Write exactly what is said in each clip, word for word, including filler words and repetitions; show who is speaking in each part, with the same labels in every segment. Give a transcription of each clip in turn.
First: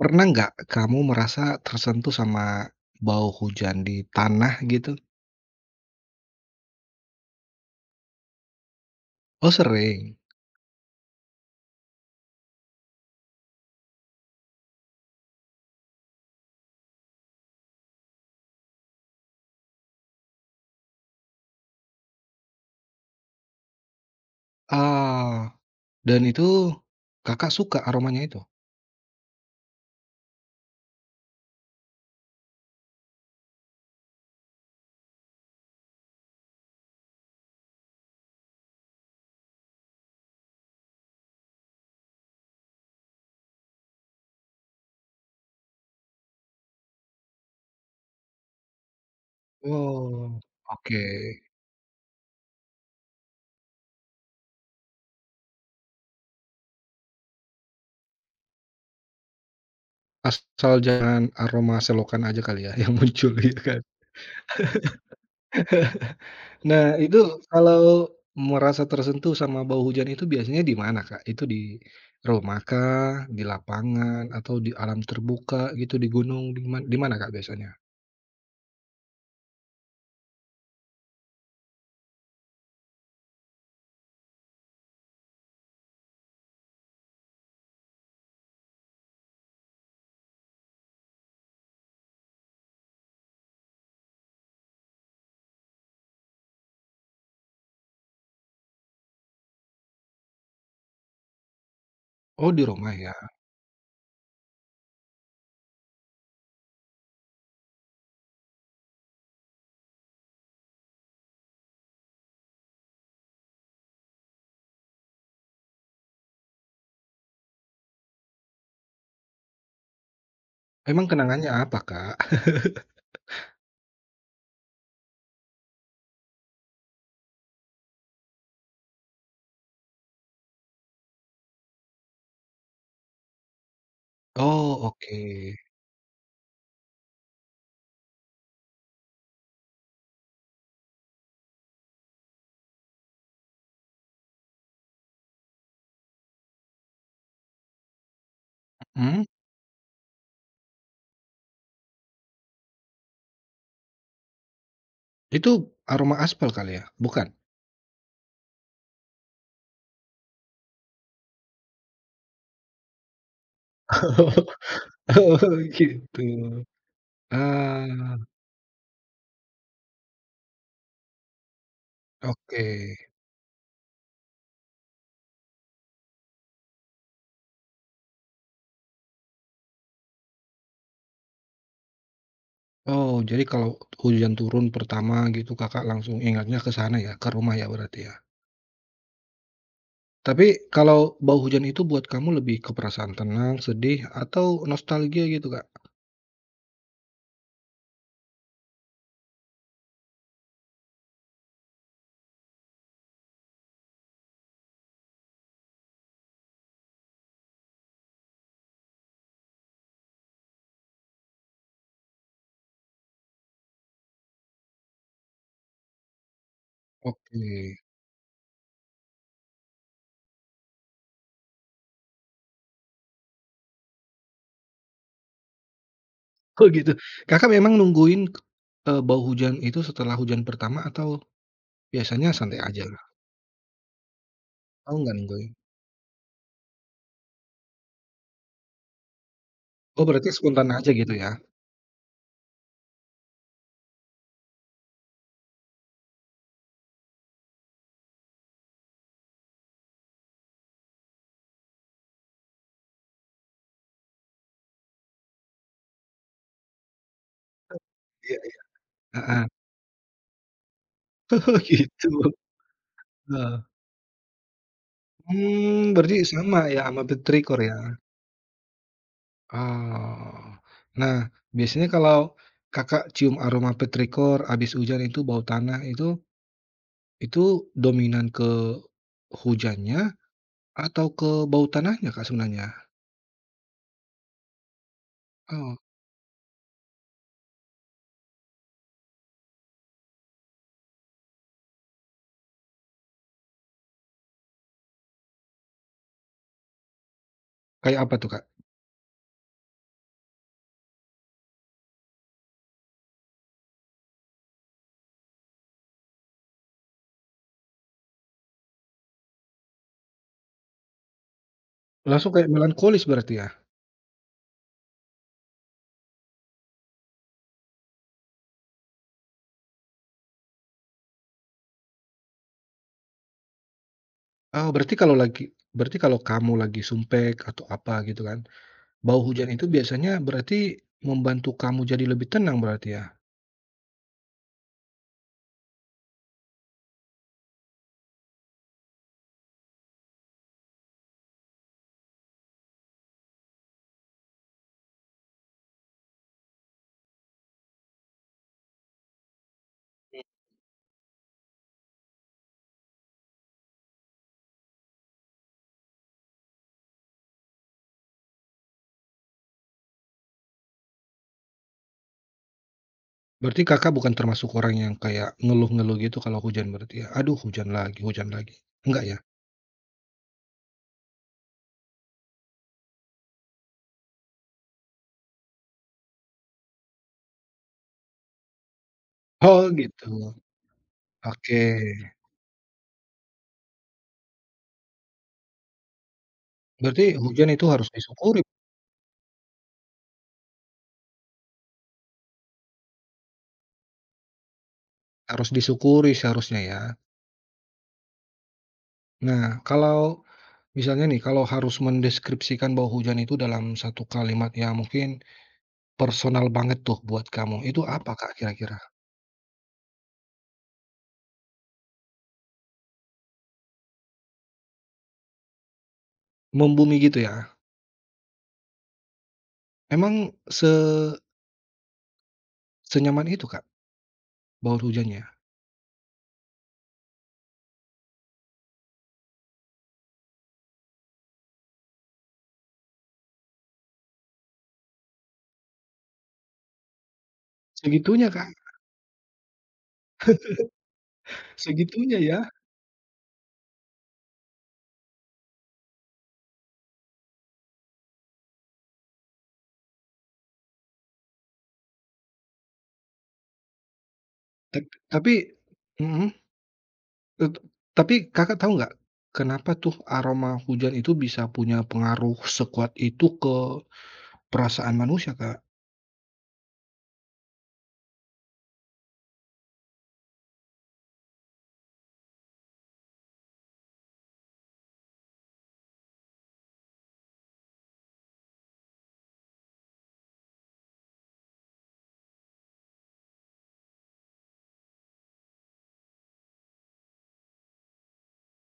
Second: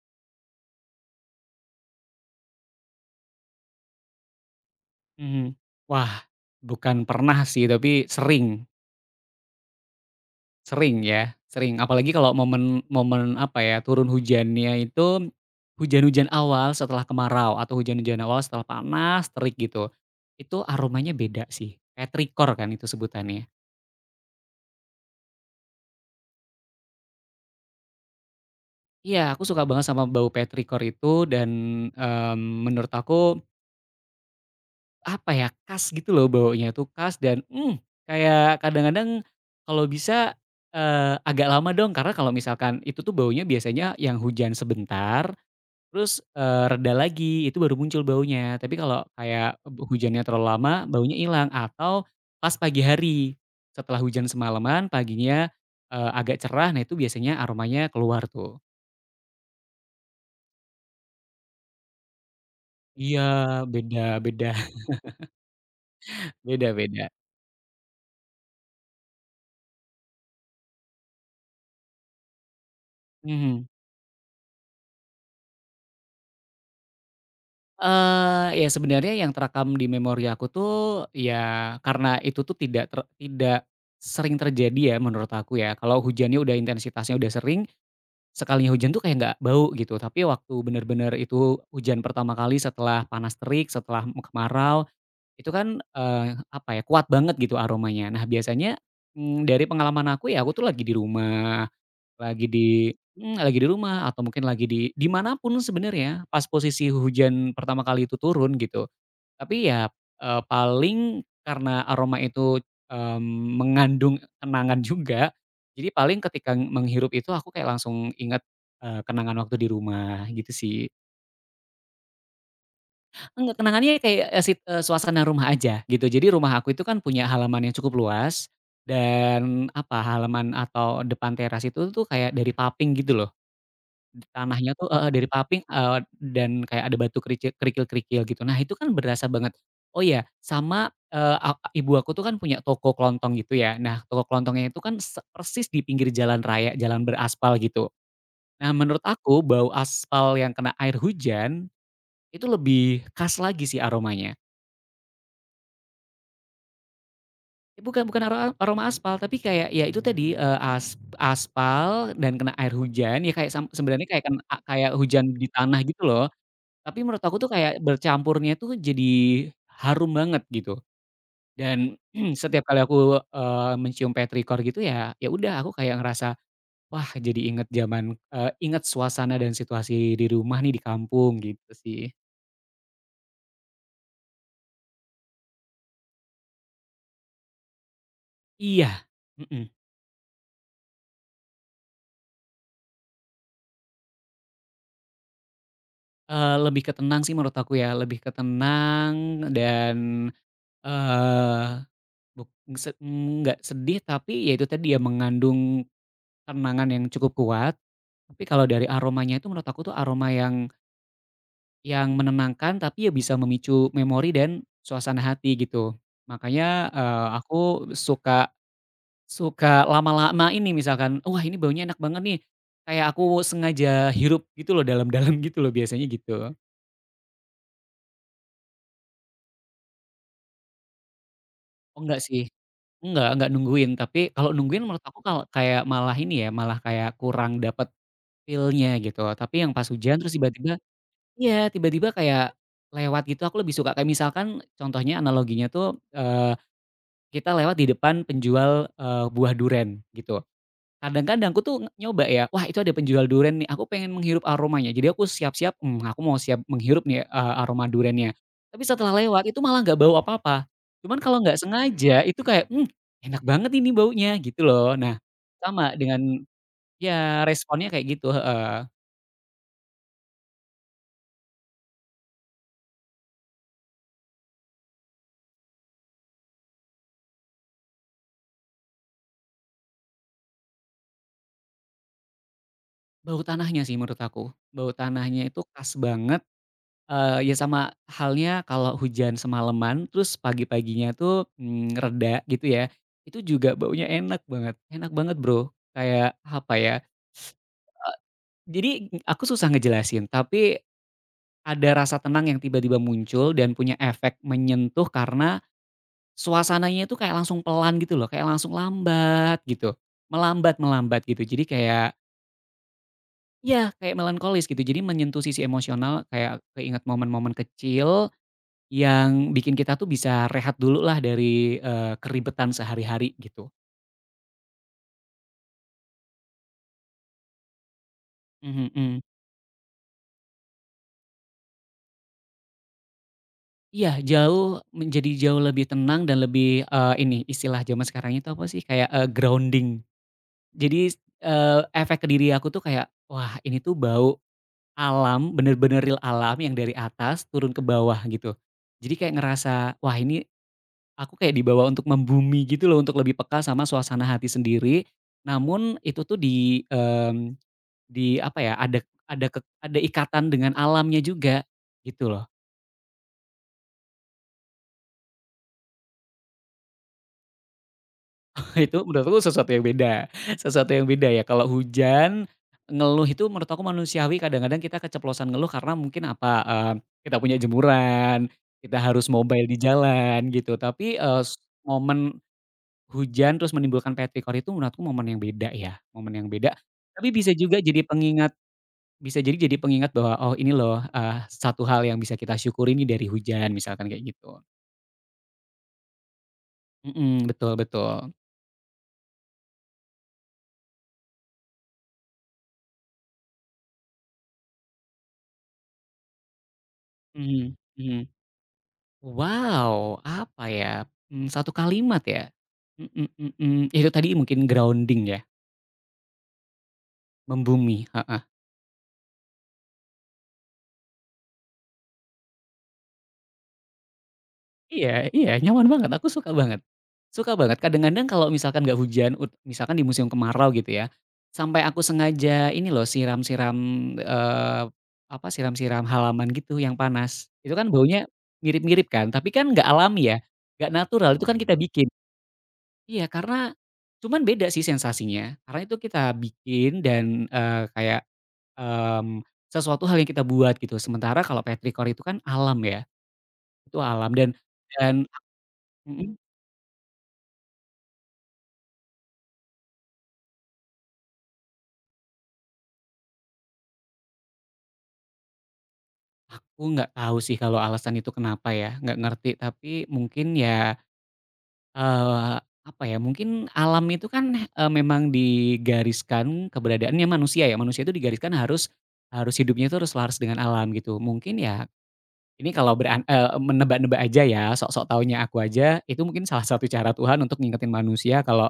Speaker 1: Pernah nggak kamu merasa tersentuh sama bau hujan di tanah gitu?
Speaker 2: Mhm. Wah, bukan pernah sih, tapi sering
Speaker 1: Oh sering?
Speaker 2: sering ya, sering. Apalagi kalau momen momen apa ya, turun hujannya itu, hujan-hujan awal setelah kemarau atau hujan-hujan awal setelah panas terik gitu. Itu aromanya beda sih, petrikor kan itu sebutannya.
Speaker 1: Ah dan itu Kakak suka aromanya itu?
Speaker 2: Iya, aku suka banget sama bau petrikor itu dan, mmm, menurut aku Apa ya, khas gitu loh baunya tuh khas dan, mmm, kayak kadang-kadang kalau bisa, eee, agak lama dong karena kalau misalkan itu tuh baunya biasanya yang hujan sebentar, terus, eee, reda lagi itu baru muncul baunya. Tapi kalau kayak hujannya
Speaker 1: Oh,
Speaker 2: terlalu lama
Speaker 1: oke.
Speaker 2: baunya hilang atau pas pagi hari, setelah hujan semalaman paginya, eee, agak cerah, nah itu biasanya aromanya keluar tuh.
Speaker 1: Asal jangan aroma selokan aja kali ya yang
Speaker 2: Iya,
Speaker 1: muncul ya kan?
Speaker 2: beda, beda beda
Speaker 1: Nah
Speaker 2: beda,
Speaker 1: itu kalau merasa tersentuh sama bau hujan itu biasanya di mana, Kak? Itu di rumah kah, di
Speaker 2: mhm.
Speaker 1: lapangan, atau di alam terbuka gitu, di gunung, di mana? Di mana, Kak, biasanya?
Speaker 2: Eee, ya sebenarnya yang terekam di memori aku tuh, ya karena itu tuh tidak ter tidak sering terjadi ya menurut aku ya. Kalau hujannya udah intensitasnya udah sering, sekalinya hujan tuh kayak nggak bau gitu. Tapi waktu bener-bener itu hujan pertama kali setelah panas terik, setelah me kemarau, itu kan, eee, apa ya, kuat banget gitu aromanya. Nah biasanya, mmm, dari pengalaman aku ya, aku tuh lagi di rumah, lagi
Speaker 1: Oh di
Speaker 2: di
Speaker 1: rumah ya?
Speaker 2: mmm, lagi di rumah atau mungkin lagi di di mana pun sebenarnya pas posisi hujan pertama kali itu turun gitu. Tapi ya, eee, paling karena aroma itu, mmm, mengandung kenangan juga, jadi paling ketika menghirup itu aku kayak langsung inget, eee, kenangan waktu di rumah gitu sih.
Speaker 1: Emang kenangannya apa, Kak?
Speaker 2: Enggak, kenangannya kayak, eee, sit eee, suasana rumah aja gitu. Jadi rumah aku itu kan punya halaman yang cukup luas, dan apa, halaman atau depan teras itu tuh kayak dari paping gitu loh. Tanahnya
Speaker 1: Oh,
Speaker 2: tuh heeh,
Speaker 1: oke.
Speaker 2: dari paping, eee, dan kayak ada batu kericil kerikil-kerikil gitu. Nah itu kan berasa banget. Oh iya sama, eee, a ibu aku tuh kan punya toko kelontong gitu ya. Nah toko kelontongnya itu kan se persis di pinggir jalan raya, jalan beraspal gitu. Nah menurut
Speaker 1: Mhm,
Speaker 2: aku bau aspal yang kena air hujan, itu lebih khas lagi sih aromanya.
Speaker 1: itu aroma aspal kali ya? Bukan?
Speaker 2: Eh, bukan, bukan aro aroma aspal, tapi kayak ya itu tadi, eee, as aspal dan kena air hujan, ya kayak sam sebenarnya kayak ken a kayak hujan
Speaker 1: Oh,
Speaker 2: di tanah gitu
Speaker 1: gitu.
Speaker 2: loh. Tapi menurut aku tuh kayak
Speaker 1: Ah,
Speaker 2: bercampurnya tuh jadi harum banget gitu, dan setiap
Speaker 1: oke.
Speaker 2: kali aku, eee, mencium petrikor gitu ya, ya udah aku kayak ngerasa, wah jadi inget zaman eee, inget suasana dan situasi di rumah nih di kampung gitu sih.
Speaker 1: Oh, jadi kalau hujan turun pertama gitu Kakak langsung ingatnya ke sana ya, ke rumah ya berarti ya?
Speaker 2: Iya, mhm,
Speaker 1: Tapi kalau bau hujan itu buat kamu lebih ke perasaan tenang, sedih, atau nostalgia gitu, Kak?
Speaker 2: eee, lebih ke tenang sih menurut aku ya, lebih ke tenang dan, eee, buk se nggak sedih, tapi ya itu tadi ya mengandung kenangan yang cukup kuat. Tapi kalau dari aromanya itu menurut aku tuh aroma yang Yang menenangkan, tapi ya bisa memicu memori dan suasana hati gitu. Makanya, eee,
Speaker 1: Oke.
Speaker 2: aku suka suka lama-lama ini misalkan, "Wah, ini baunya enak banget nih," kayak aku sengaja hirup gitu loh dalam-dalam gitu loh biasanya gitu.
Speaker 1: Oh, gitu. Kakak memang nungguin, eee, bau hujan itu setelah hujan pertama atau
Speaker 2: Oh, enggak
Speaker 1: biasanya
Speaker 2: sih,
Speaker 1: santai aja?
Speaker 2: enggak enggak nungguin, tapi kalau nungguin
Speaker 1: Oh,
Speaker 2: menurut
Speaker 1: nggak
Speaker 2: aku kalau
Speaker 1: nentuin.
Speaker 2: kayak malah ini ya, malah kayak kurang dapat feel-nya gitu. Tapi yang pas
Speaker 1: Oh,
Speaker 2: hujan
Speaker 1: berarti
Speaker 2: terus
Speaker 1: spontan
Speaker 2: tiba-tiba,
Speaker 1: aja gitu ya?
Speaker 2: iya, tiba-tiba kayak lewat gitu aku lebih suka kayak misalkan contohnya analoginya tuh, eh, kita lewat di depan penjual, eee, buah duren gitu. Kadang-kadang aku tuh nge- nyoba ya, "Wah, itu ada penjual duren nih, aku pengen menghirup aromanya." Jadi aku siap-siap, hmm, aku mau siap menghirup nih, eee, aroma durennya.
Speaker 1: Iya iya.
Speaker 2: Tapi setelah lewat
Speaker 1: Heeh.
Speaker 2: itu malah nggak bau apa-apa. Cuman kalau
Speaker 1: Oh,
Speaker 2: nggak
Speaker 1: gitu.
Speaker 2: sengaja itu kayak, "Mmm, enak
Speaker 1: Heeh.
Speaker 2: banget ini baunya." Gitu loh. Nah,
Speaker 1: Mmm,
Speaker 2: sama
Speaker 1: berarti
Speaker 2: dengan
Speaker 1: sama ya sama
Speaker 2: ya
Speaker 1: petrikor ya?
Speaker 2: responnya kayak gitu, heeh.
Speaker 1: Oh. Nah, biasanya kalau Kakak cium aroma petrikor habis hujan itu bau tanah itu, itu dominan ke hujannya atau ke bau tanahnya, Kak, sebenarnya?
Speaker 2: Bau tanahnya sih menurut aku. Bau tanahnya itu
Speaker 1: Oh,
Speaker 2: khas banget. Eee, ya sama halnya kalau hujan semalaman, terus pagi-paginya tuh, mmm, reda gitu ya, itu juga baunya enak banget, enak banget, Bro, kayak apa ya,
Speaker 1: kayak apa tuh, Kak?
Speaker 2: jadi aku susah ngejelasin, tapi ada rasa tenang yang tiba-tiba muncul dan punya efek menyentuh karena suasananya itu kayak langsung pelan gitu loh, kayak langsung lambat gitu, melambat-melambat gitu. Jadi kayak,
Speaker 1: Langsung kayak melankolis berarti ya?
Speaker 2: ya kayak melankolis gitu, jadi menyentuh sisi emosional, kayak keinget momen-momen kecil Yang bikin kita tuh bisa rehat dulu lah dari, eee, keribetan sehari-hari gitu.
Speaker 1: Oh, berarti kalau lagi berarti kalau kamu lagi sumpek atau apa gitu kan
Speaker 2: Mhm,
Speaker 1: bau
Speaker 2: mhm.
Speaker 1: hujan itu biasanya berarti membantu kamu jadi lebih tenang berarti ya?
Speaker 2: Iya, jauh menjadi jauh lebih tenang dan lebih, eee, ini istilah zaman sekarang itu apa sih, kayak, eee, grounding. Jadi, eee, efek ke diri aku tuh kayak, wah ini tuh bau alam, bener-bener real alam yang dari atas turun ke bawah gitu. Jadi kayak ngerasa, wah ini aku kayak dibawa untuk membumi gitu loh, untuk lebih peka sama suasana hati sendiri. Namun itu tuh di, mmm Di apa ya, ada ada kek ada ikatan dengan alamnya juga, gitu loh.
Speaker 1: Berarti Kakak bukan termasuk orang yang kayak ngeluh-ngeluh gitu kalau hujan berarti ya? "Aduh hujan lagi hujan lagi."
Speaker 2: Itu
Speaker 1: Enggak ya?
Speaker 2: menurutku sesuatu yang beda, sesuatu yang beda ya, kalau hujan, ngeluh itu menurut aku manusiawi, kadang-kadang kita keceplosan ngeluh karena mungkin apa, eee, kita punya jemuran, kita harus mobile
Speaker 1: Oh
Speaker 2: di
Speaker 1: gitu,
Speaker 2: jalan gitu, tapi, eee, s
Speaker 1: oke.
Speaker 2: momen hujan terus menimbulkan petrikor itu menurutku momen yang beda ya, momen yang beda.
Speaker 1: Berarti
Speaker 2: Tapi bisa
Speaker 1: hujan itu
Speaker 2: juga
Speaker 1: harus
Speaker 2: jadi
Speaker 1: disyukuri
Speaker 2: pengingat, bisa jadi jadi pengingat bahwa, "Oh ini loh, eee, satu hal yang bisa kita syukuri nih dari hujan," misalkan kayak gitu.
Speaker 1: harus disyukuri seharusnya ya.
Speaker 2: Mhm, betul, betul.
Speaker 1: Nah kalau misalnya nih, kalau harus mendeskripsikan bau hujan itu dalam satu kalimat yang mungkin personal banget tuh buat kamu,
Speaker 2: Mhm,
Speaker 1: itu apa
Speaker 2: mhm.
Speaker 1: Kak kira-kira?
Speaker 2: Wow, apa ya, mmm, satu kalimat ya? Mhm, mhm, itu tadi mungkin grounding ya,
Speaker 1: Membumi gitu ya?
Speaker 2: membumi, heeh.
Speaker 1: Emang se senyaman itu Kak, bau
Speaker 2: Iya,
Speaker 1: hujannya?
Speaker 2: iya, nyaman banget, aku suka banget, suka banget. Kadang-kadang kalau misalkan nggak hujan, ut misalkan di musim kemarau gitu ya, sampai aku sengaja ini loh siram-siram, eee, apa, siram-siram halaman gitu yang panas. Itu kan baunya
Speaker 1: Segitunya, Kak,
Speaker 2: mirip-mirip kan, tapi kan nggak alami ya, nggak natural, itu kan kita bikin.
Speaker 1: segitunya ya.
Speaker 2: Iya, karena cuman beda sih sensasinya, karena itu kita bikin dan, eee, kayak, mmm, sesuatu hal yang kita buat gitu. Sementara kalau petrikor itu kan alam ya, itu alam dan
Speaker 1: Tap
Speaker 2: dan
Speaker 1: tapi mhm,
Speaker 2: mhm,
Speaker 1: tet tapi Kakak tahu nggak, kenapa tuh aroma hujan itu bisa punya pengaruh sekuat itu ke perasaan manusia, Kak?
Speaker 2: aku nggak tahu sih kalau alasan itu kenapa ya, nggak ngerti. Tapi mungkin ya, eee, apa ya, mungkin alam itu kan, eee, memang digariskan keberadaannya manusia ya, manusia itu digariskan harus harus hidupnya itu harus selaras dengan alam gitu. Mungkin ya, ini kalau beran eee, menebak-nebak aja ya, sok-sok taunya aku aja, itu mungkin salah satu cara Tuhan untuk ngingetin manusia kalau,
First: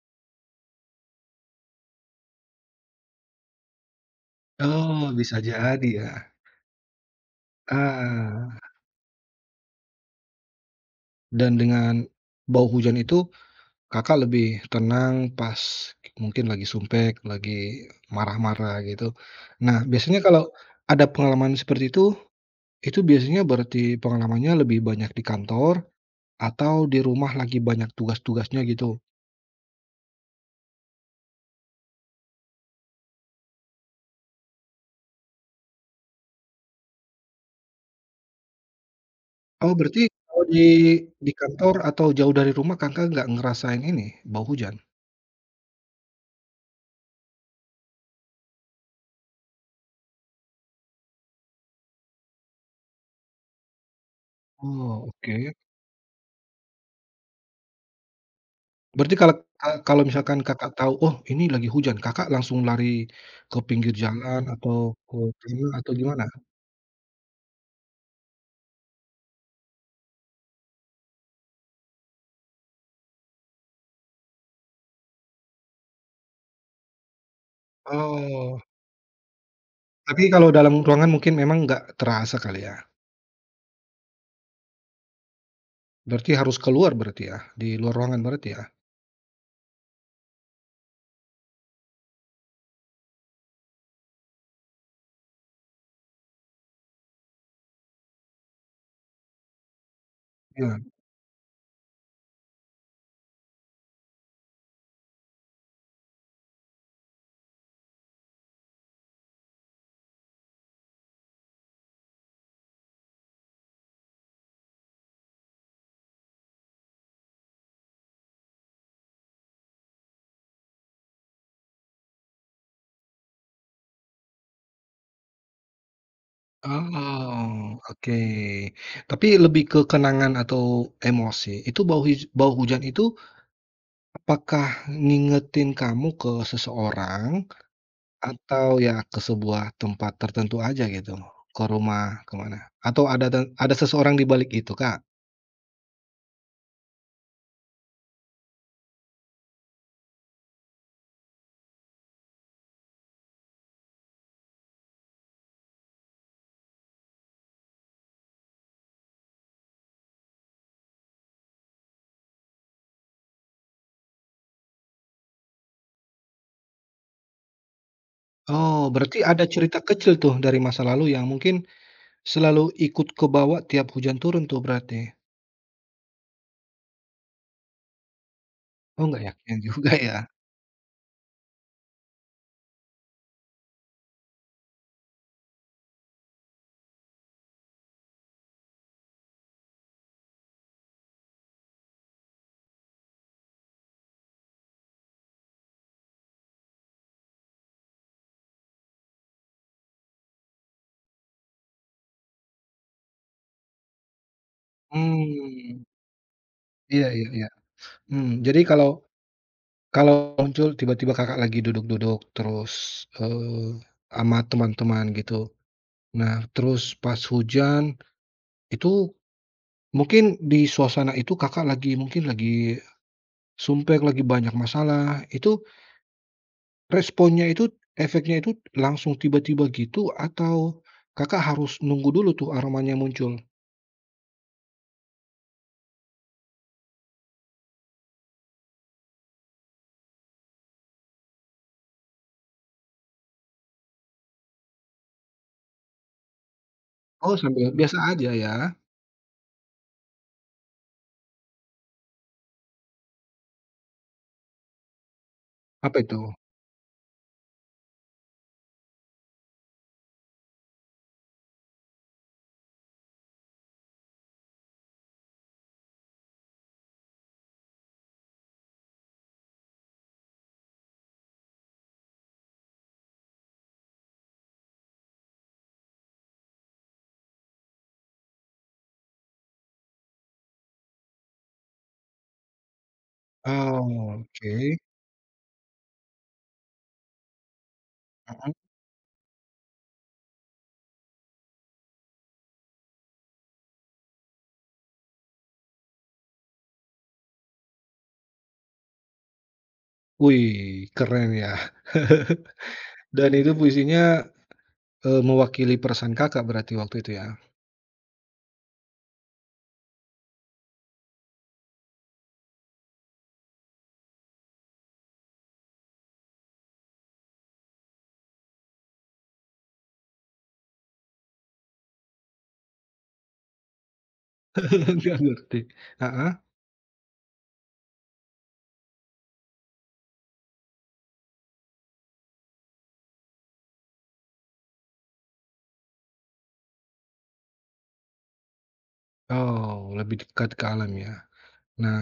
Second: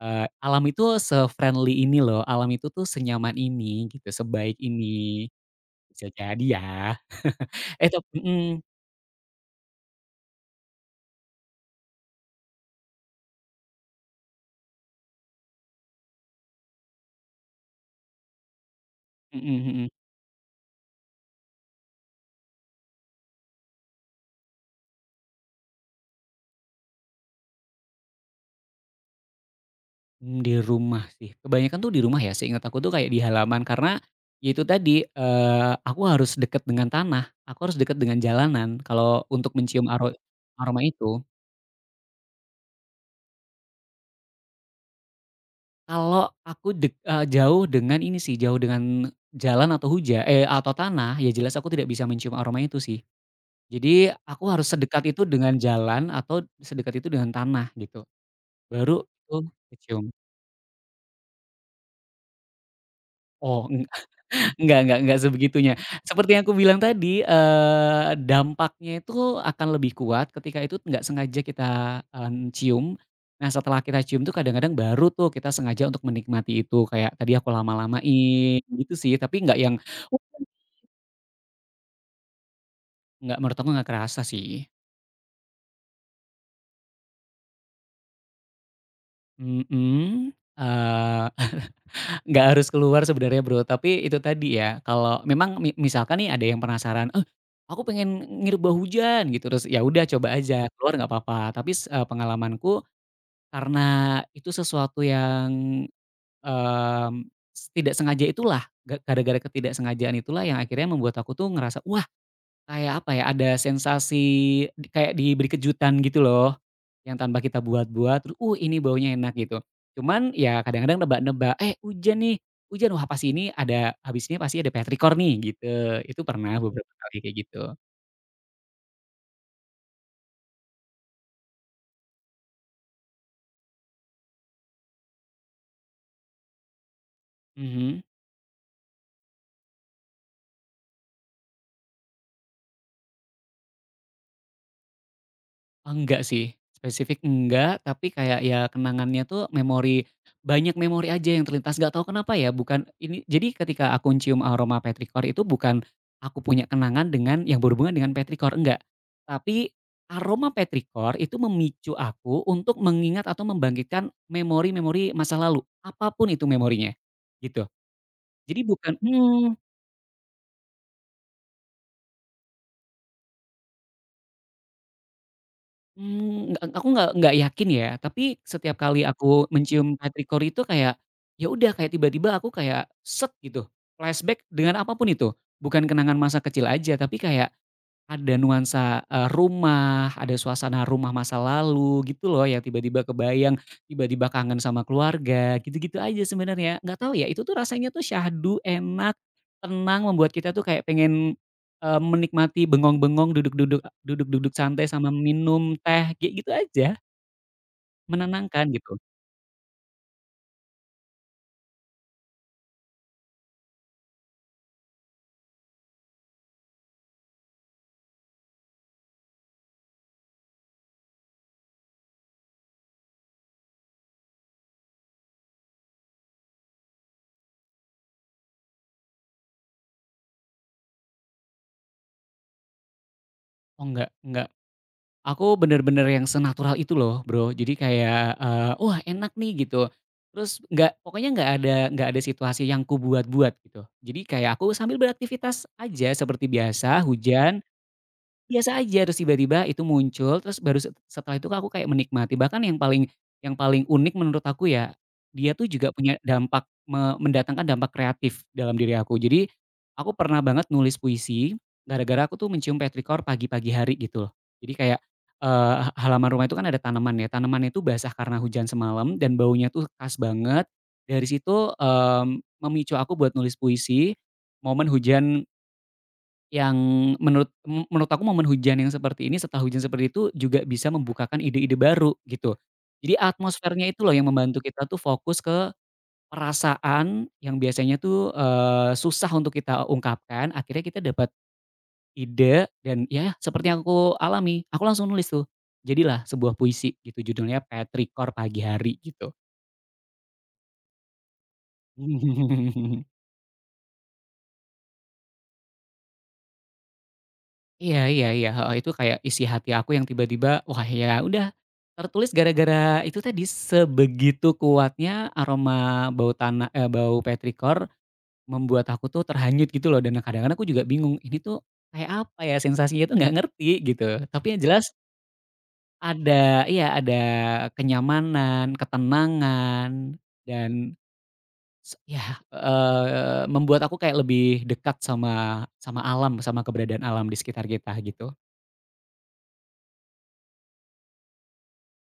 Speaker 2: eee, alam itu se-friendly ini loh, alam itu tuh senyaman ini gitu, sebaik
Speaker 1: Oh,
Speaker 2: ini.
Speaker 1: bisa jadi
Speaker 2: Bisa
Speaker 1: ya.
Speaker 2: jadi ya. Eh, tap
Speaker 1: Ah,
Speaker 2: mhm,
Speaker 1: dan dengan bau hujan itu Kakak lebih tenang pas mungkin lagi sumpek, lagi marah-marah gitu.
Speaker 2: mhm,
Speaker 1: Nah,
Speaker 2: mhm.
Speaker 1: biasanya kalau ada pengalaman seperti itu, itu biasanya berarti pengalamannya lebih banyak di kantor atau di rumah lagi banyak tugas-tugasnya gitu.
Speaker 2: Mmm, di rumah sih, kebanyakan tuh di rumah ya, seingat aku tuh kayak di halaman karena, ya itu tadi, eee, aku harus dekat dengan tanah, aku harus dekat dengan jalanan kalau untuk
Speaker 1: Oh,
Speaker 2: mencium
Speaker 1: berarti
Speaker 2: aro
Speaker 1: kalau di
Speaker 2: aroma itu.
Speaker 1: di kantor atau jauh dari rumah Kakak nggak ngerasain ini, bau hujan?
Speaker 2: Kalau aku deg eee, jauh dengan ini sih, jauh dengan jalan atau hujan, eh, atau tanah, ya jelas aku tidak bisa mencium aroma itu sih. Jadi aku harus sedekat
Speaker 1: Oh,
Speaker 2: itu
Speaker 1: oke.
Speaker 2: dengan jalan atau sedekat itu dengan tanah gitu, baru
Speaker 1: Berarti
Speaker 2: itu
Speaker 1: kalau ka kalau
Speaker 2: kecium.
Speaker 1: misalkan Kakak tahu, "Oh, ini lagi hujan," Kakak langsung lari ke
Speaker 2: Oh,
Speaker 1: pinggir jalan atau
Speaker 2: Enggak, enggak,
Speaker 1: ke
Speaker 2: enggak
Speaker 1: tanah
Speaker 2: sebegitunya.
Speaker 1: atau gimana?
Speaker 2: Seperti yang aku bilang tadi, eee, dampaknya itu akan lebih kuat ketika itu nggak sengaja kita, mmm, cium. Nah, setelah kita cium tuh kadang-kadang baru tuh kita sengaja untuk menikmati itu, kayak tadi aku
Speaker 1: Oh,
Speaker 2: lama-lamain gitu sih, tapi nggak yang
Speaker 1: tapi kalau dalam ruangan mungkin memang nggak terasa kali ya?
Speaker 2: nggak, menurut aku nggak kerasa sih.
Speaker 1: Berarti harus keluar berarti ya? Di luar ruangan berarti ya?
Speaker 2: Mhm, eee nggak harus keluar sebenarnya, Bro, tapi itu tadi ya, kalau memang mi misalkan nih ada yang penasaran, "Eh, aku pengen ngirit bau hujan," gitu, terus ya udah coba aja,
Speaker 1: Iya.
Speaker 2: keluar nggak apa-apa. Tapi s eee, pengalamanku karena itu sesuatu yang, mmm, s tidak sengaja itulah, ga gara-gara ketidaksengajaan itulah yang akhirnya membuat aku tuh ngerasa, "Wah." Kayak apa ya, ada sensasi di kayak diberi kejutan gitu loh, yang tanpa kita buat-buat, terus, "Uh, ini baunya enak," gitu. Cuman ya kadang-kadang nebak-nebak, "Eh, hujan nih, hujan, wah pasti ini ada, habis ini pasti ada petrichor nih," gitu. Itu pernah beberapa kali kayak gitu.
Speaker 1: Oh, oke. Tapi lebih ke kenangan atau emosi, itu bau hij bau hujan itu apakah ngingetin kamu ke seseorang
Speaker 2: Mhm.
Speaker 1: atau ya ke sebuah tempat tertentu aja gitu? Ke rumah, kemana atau ada ten ada seseorang di balik itu, Kak?
Speaker 2: Enggak sih, spesifik enggak, tapi kayak ya kenangannya tuh memori banyak memori aja yang terlintas, nggak tahu kenapa ya, bukan ini jadi ketika aku cium aroma petrikor itu bukan aku punya kenangan dengan yang berhubungan dengan petrikor, enggak. Tapi aroma petrikor itu memicu aku untuk mengingat atau membangkitkan memori-memori masa lalu, apapun itu memorinya, gitu. Jadi
Speaker 1: Oh,
Speaker 2: bukan
Speaker 1: berarti ada
Speaker 2: mhm.
Speaker 1: cerita kecil tuh dari masa lalu yang mungkin selalu ikut kebawa tiap hujan turun tuh berarti?
Speaker 2: Mmm, nggak, aku nggak nggak yakin ya, tapi setiap kali
Speaker 1: Oh, nggak
Speaker 2: aku
Speaker 1: yakin juga
Speaker 2: mencium
Speaker 1: ya?
Speaker 2: petrichor itu kayak, ya udah kayak tiba-tiba aku kayak, set gitu, flashback dengan apa pun itu. Bukan kenangan masa kecil aja, tapi kayak ada nuansa, eee, rumah, ada suasana rumah masa lalu gitu loh yang tiba-tiba kebayang, tiba-tiba kangen sama keluarga, gitu-gitu aja sebenarnya. Nggak tahu ya, itu tuh rasanya tuh syahdu, enak, tenang, membuat kita tuh kayak pengen, eee, menikmati bengong-bengong, duduk-duduk duduk-duduk santai sama minum
Speaker 1: Hmm,
Speaker 2: teh, kayak gitu aja,
Speaker 1: iya iya iya. Mmm, jadi
Speaker 2: menenangkan
Speaker 1: kalau
Speaker 2: gitu.
Speaker 1: kalau muncul tiba-tiba Kakak lagi duduk-duduk terus, eee, sama teman-teman gitu. Nah, terus pas hujan itu mungkin di suasana itu Kakak lagi mungkin lagi sumpek, lagi banyak masalah, itu responnya itu efeknya itu langsung tiba-tiba gitu atau Kakak harus nunggu dulu tuh aromanya muncul?
Speaker 2: Oh, nggak, nggak. Aku bener-bener yang senatural itu loh, Bro. Jadi kayak, eee, wah enak nih gitu. Terus nggak, pokoknya nggak ada, nggak ada situasi yang buat buat gitu. Jadi kayak aku sambil beraktivitas aja seperti biasa,
Speaker 1: Oh
Speaker 2: hujan
Speaker 1: sambil biasa aja ya?
Speaker 2: biasa aja, terus tiba-tiba itu muncul, terus baru set setelah itu aku kayak menikmati. Bahkan yang paling yang paling unik menurut aku ya, dia tuh juga
Speaker 1: Apa
Speaker 2: punya
Speaker 1: itu?
Speaker 2: dampak me mendatangkan dampak kreatif dalam diri aku. Jadi, aku pernah banget nulis puisi, gara-gara aku tuh mencium petrikor pagi-pagi hari gitu loh. Jadi kayak, eee, ha halaman rumah itu kan ada tanaman ya, tanaman itu basah karena hujan semalam dan baunya tuh khas banget. Dari situ, mmm, memicu aku buat nulis puisi, momen hujan yang menurut m menurut aku momen hujan yang seperti ini, setelah hujan seperti itu juga bisa membukakan ide-ide baru gitu. Jadi atmosfernya itu loh
Speaker 1: Oh,
Speaker 2: yang
Speaker 1: oke.
Speaker 2: membantu kita tuh fokus ke perasaan yang biasanya tuh,
Speaker 1: Mhm.
Speaker 2: eee, susah untuk kita ungkapkan, akhirnya kita dapat ide, dan ya seperti yang aku alami, aku langsung nulis tuh. Jadilah sebuah puisi gitu, judulnya Petrikor Pagi Hari gitu.
Speaker 1: Wih, keren ya. Dan itu puisinya Eee, mewakili perasaan Kakak berarti waktu itu ya?
Speaker 2: Iya, iya, iya, heeh, itu kayak isi hati aku yang tiba-tiba, wah ya udah tertulis gara-gara itu tadi, sebegitu kuatnya aroma bau tanah, eee, bau petrikor membuat aku tuh terhanyut gitu loh, dan kadang-kadang aku juga bingung, ini tuh kayak apa ya sensasinya tuh nggak ngerti gitu. Tapi yang jelas
Speaker 1: Nggak ngerti. Heeh.
Speaker 2: ada, iya, ada kenyamanan, ketenangan, dan s ya, eee, membuat aku kayak lebih dekat sama sama alam, sama keberadaan alam di sekitar kita gitu.
Speaker 1: Oh, lebih dekat ke alam ya. Nah,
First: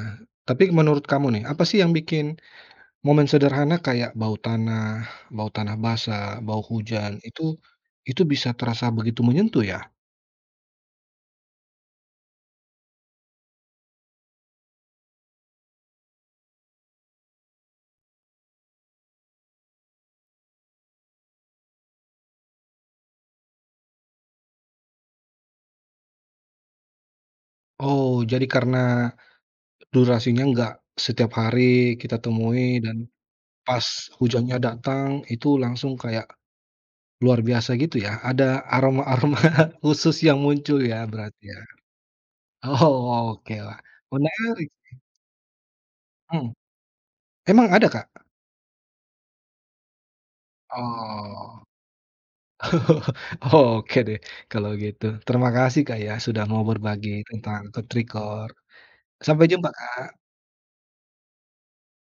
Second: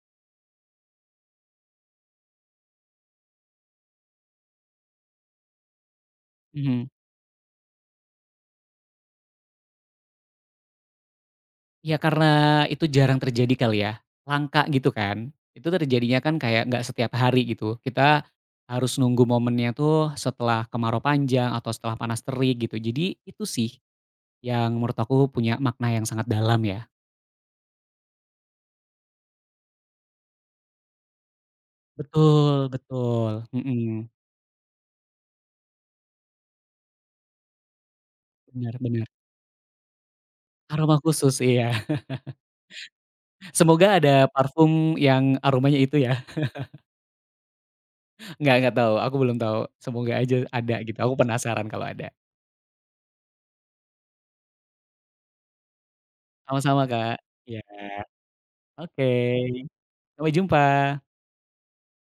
Speaker 1: tapi menurut kamu nih, apa sih yang bikin momen sederhana kayak bau tanah, bau tanah basah, bau
Speaker 2: Mhm.
Speaker 1: hujan, itu itu bisa terasa begitu menyentuh ya?
Speaker 2: Ya karena itu jarang terjadi kali ya, langka gitu kan. Itu terjadinya kan kayak nggak setiap hari gitu. Kita harus nunggu momennya tuh setelah kemarau panjang atau setelah panas terik gitu. Jadi itu sih yang menurut aku punya makna yang sangat dalam ya.
Speaker 1: Oh, jadi karena durasinya nggak setiap hari kita temui
Speaker 2: Betul,
Speaker 1: dan
Speaker 2: betul,
Speaker 1: pas
Speaker 2: mhm,
Speaker 1: hujannya datang itu langsung kayak luar biasa gitu ya? Ada
Speaker 2: benar, bener.
Speaker 1: aroma-aroma khusus yang muncul
Speaker 2: Aroma
Speaker 1: ya
Speaker 2: khusus,
Speaker 1: berarti ya?
Speaker 2: iya.
Speaker 1: Oh, oke, wah,
Speaker 2: Semoga ada
Speaker 1: menarik.
Speaker 2: parfum yang aromanya itu ya.
Speaker 1: Mhm, emang ada, Kak?
Speaker 2: Nggak nggak tahu, aku belum tahu. Semoga aja ada gitu, aku
Speaker 1: Oh.
Speaker 2: penasaran kalau ada.
Speaker 1: Oke deh kalau gitu. Terima kasih, Kak, ya, sudah mau
Speaker 2: Sama-sama
Speaker 1: berbagi
Speaker 2: Kak, iya.
Speaker 1: tentang ketrikor.
Speaker 2: Oke,
Speaker 1: Sampai jumpa.
Speaker 2: sampai jumpa.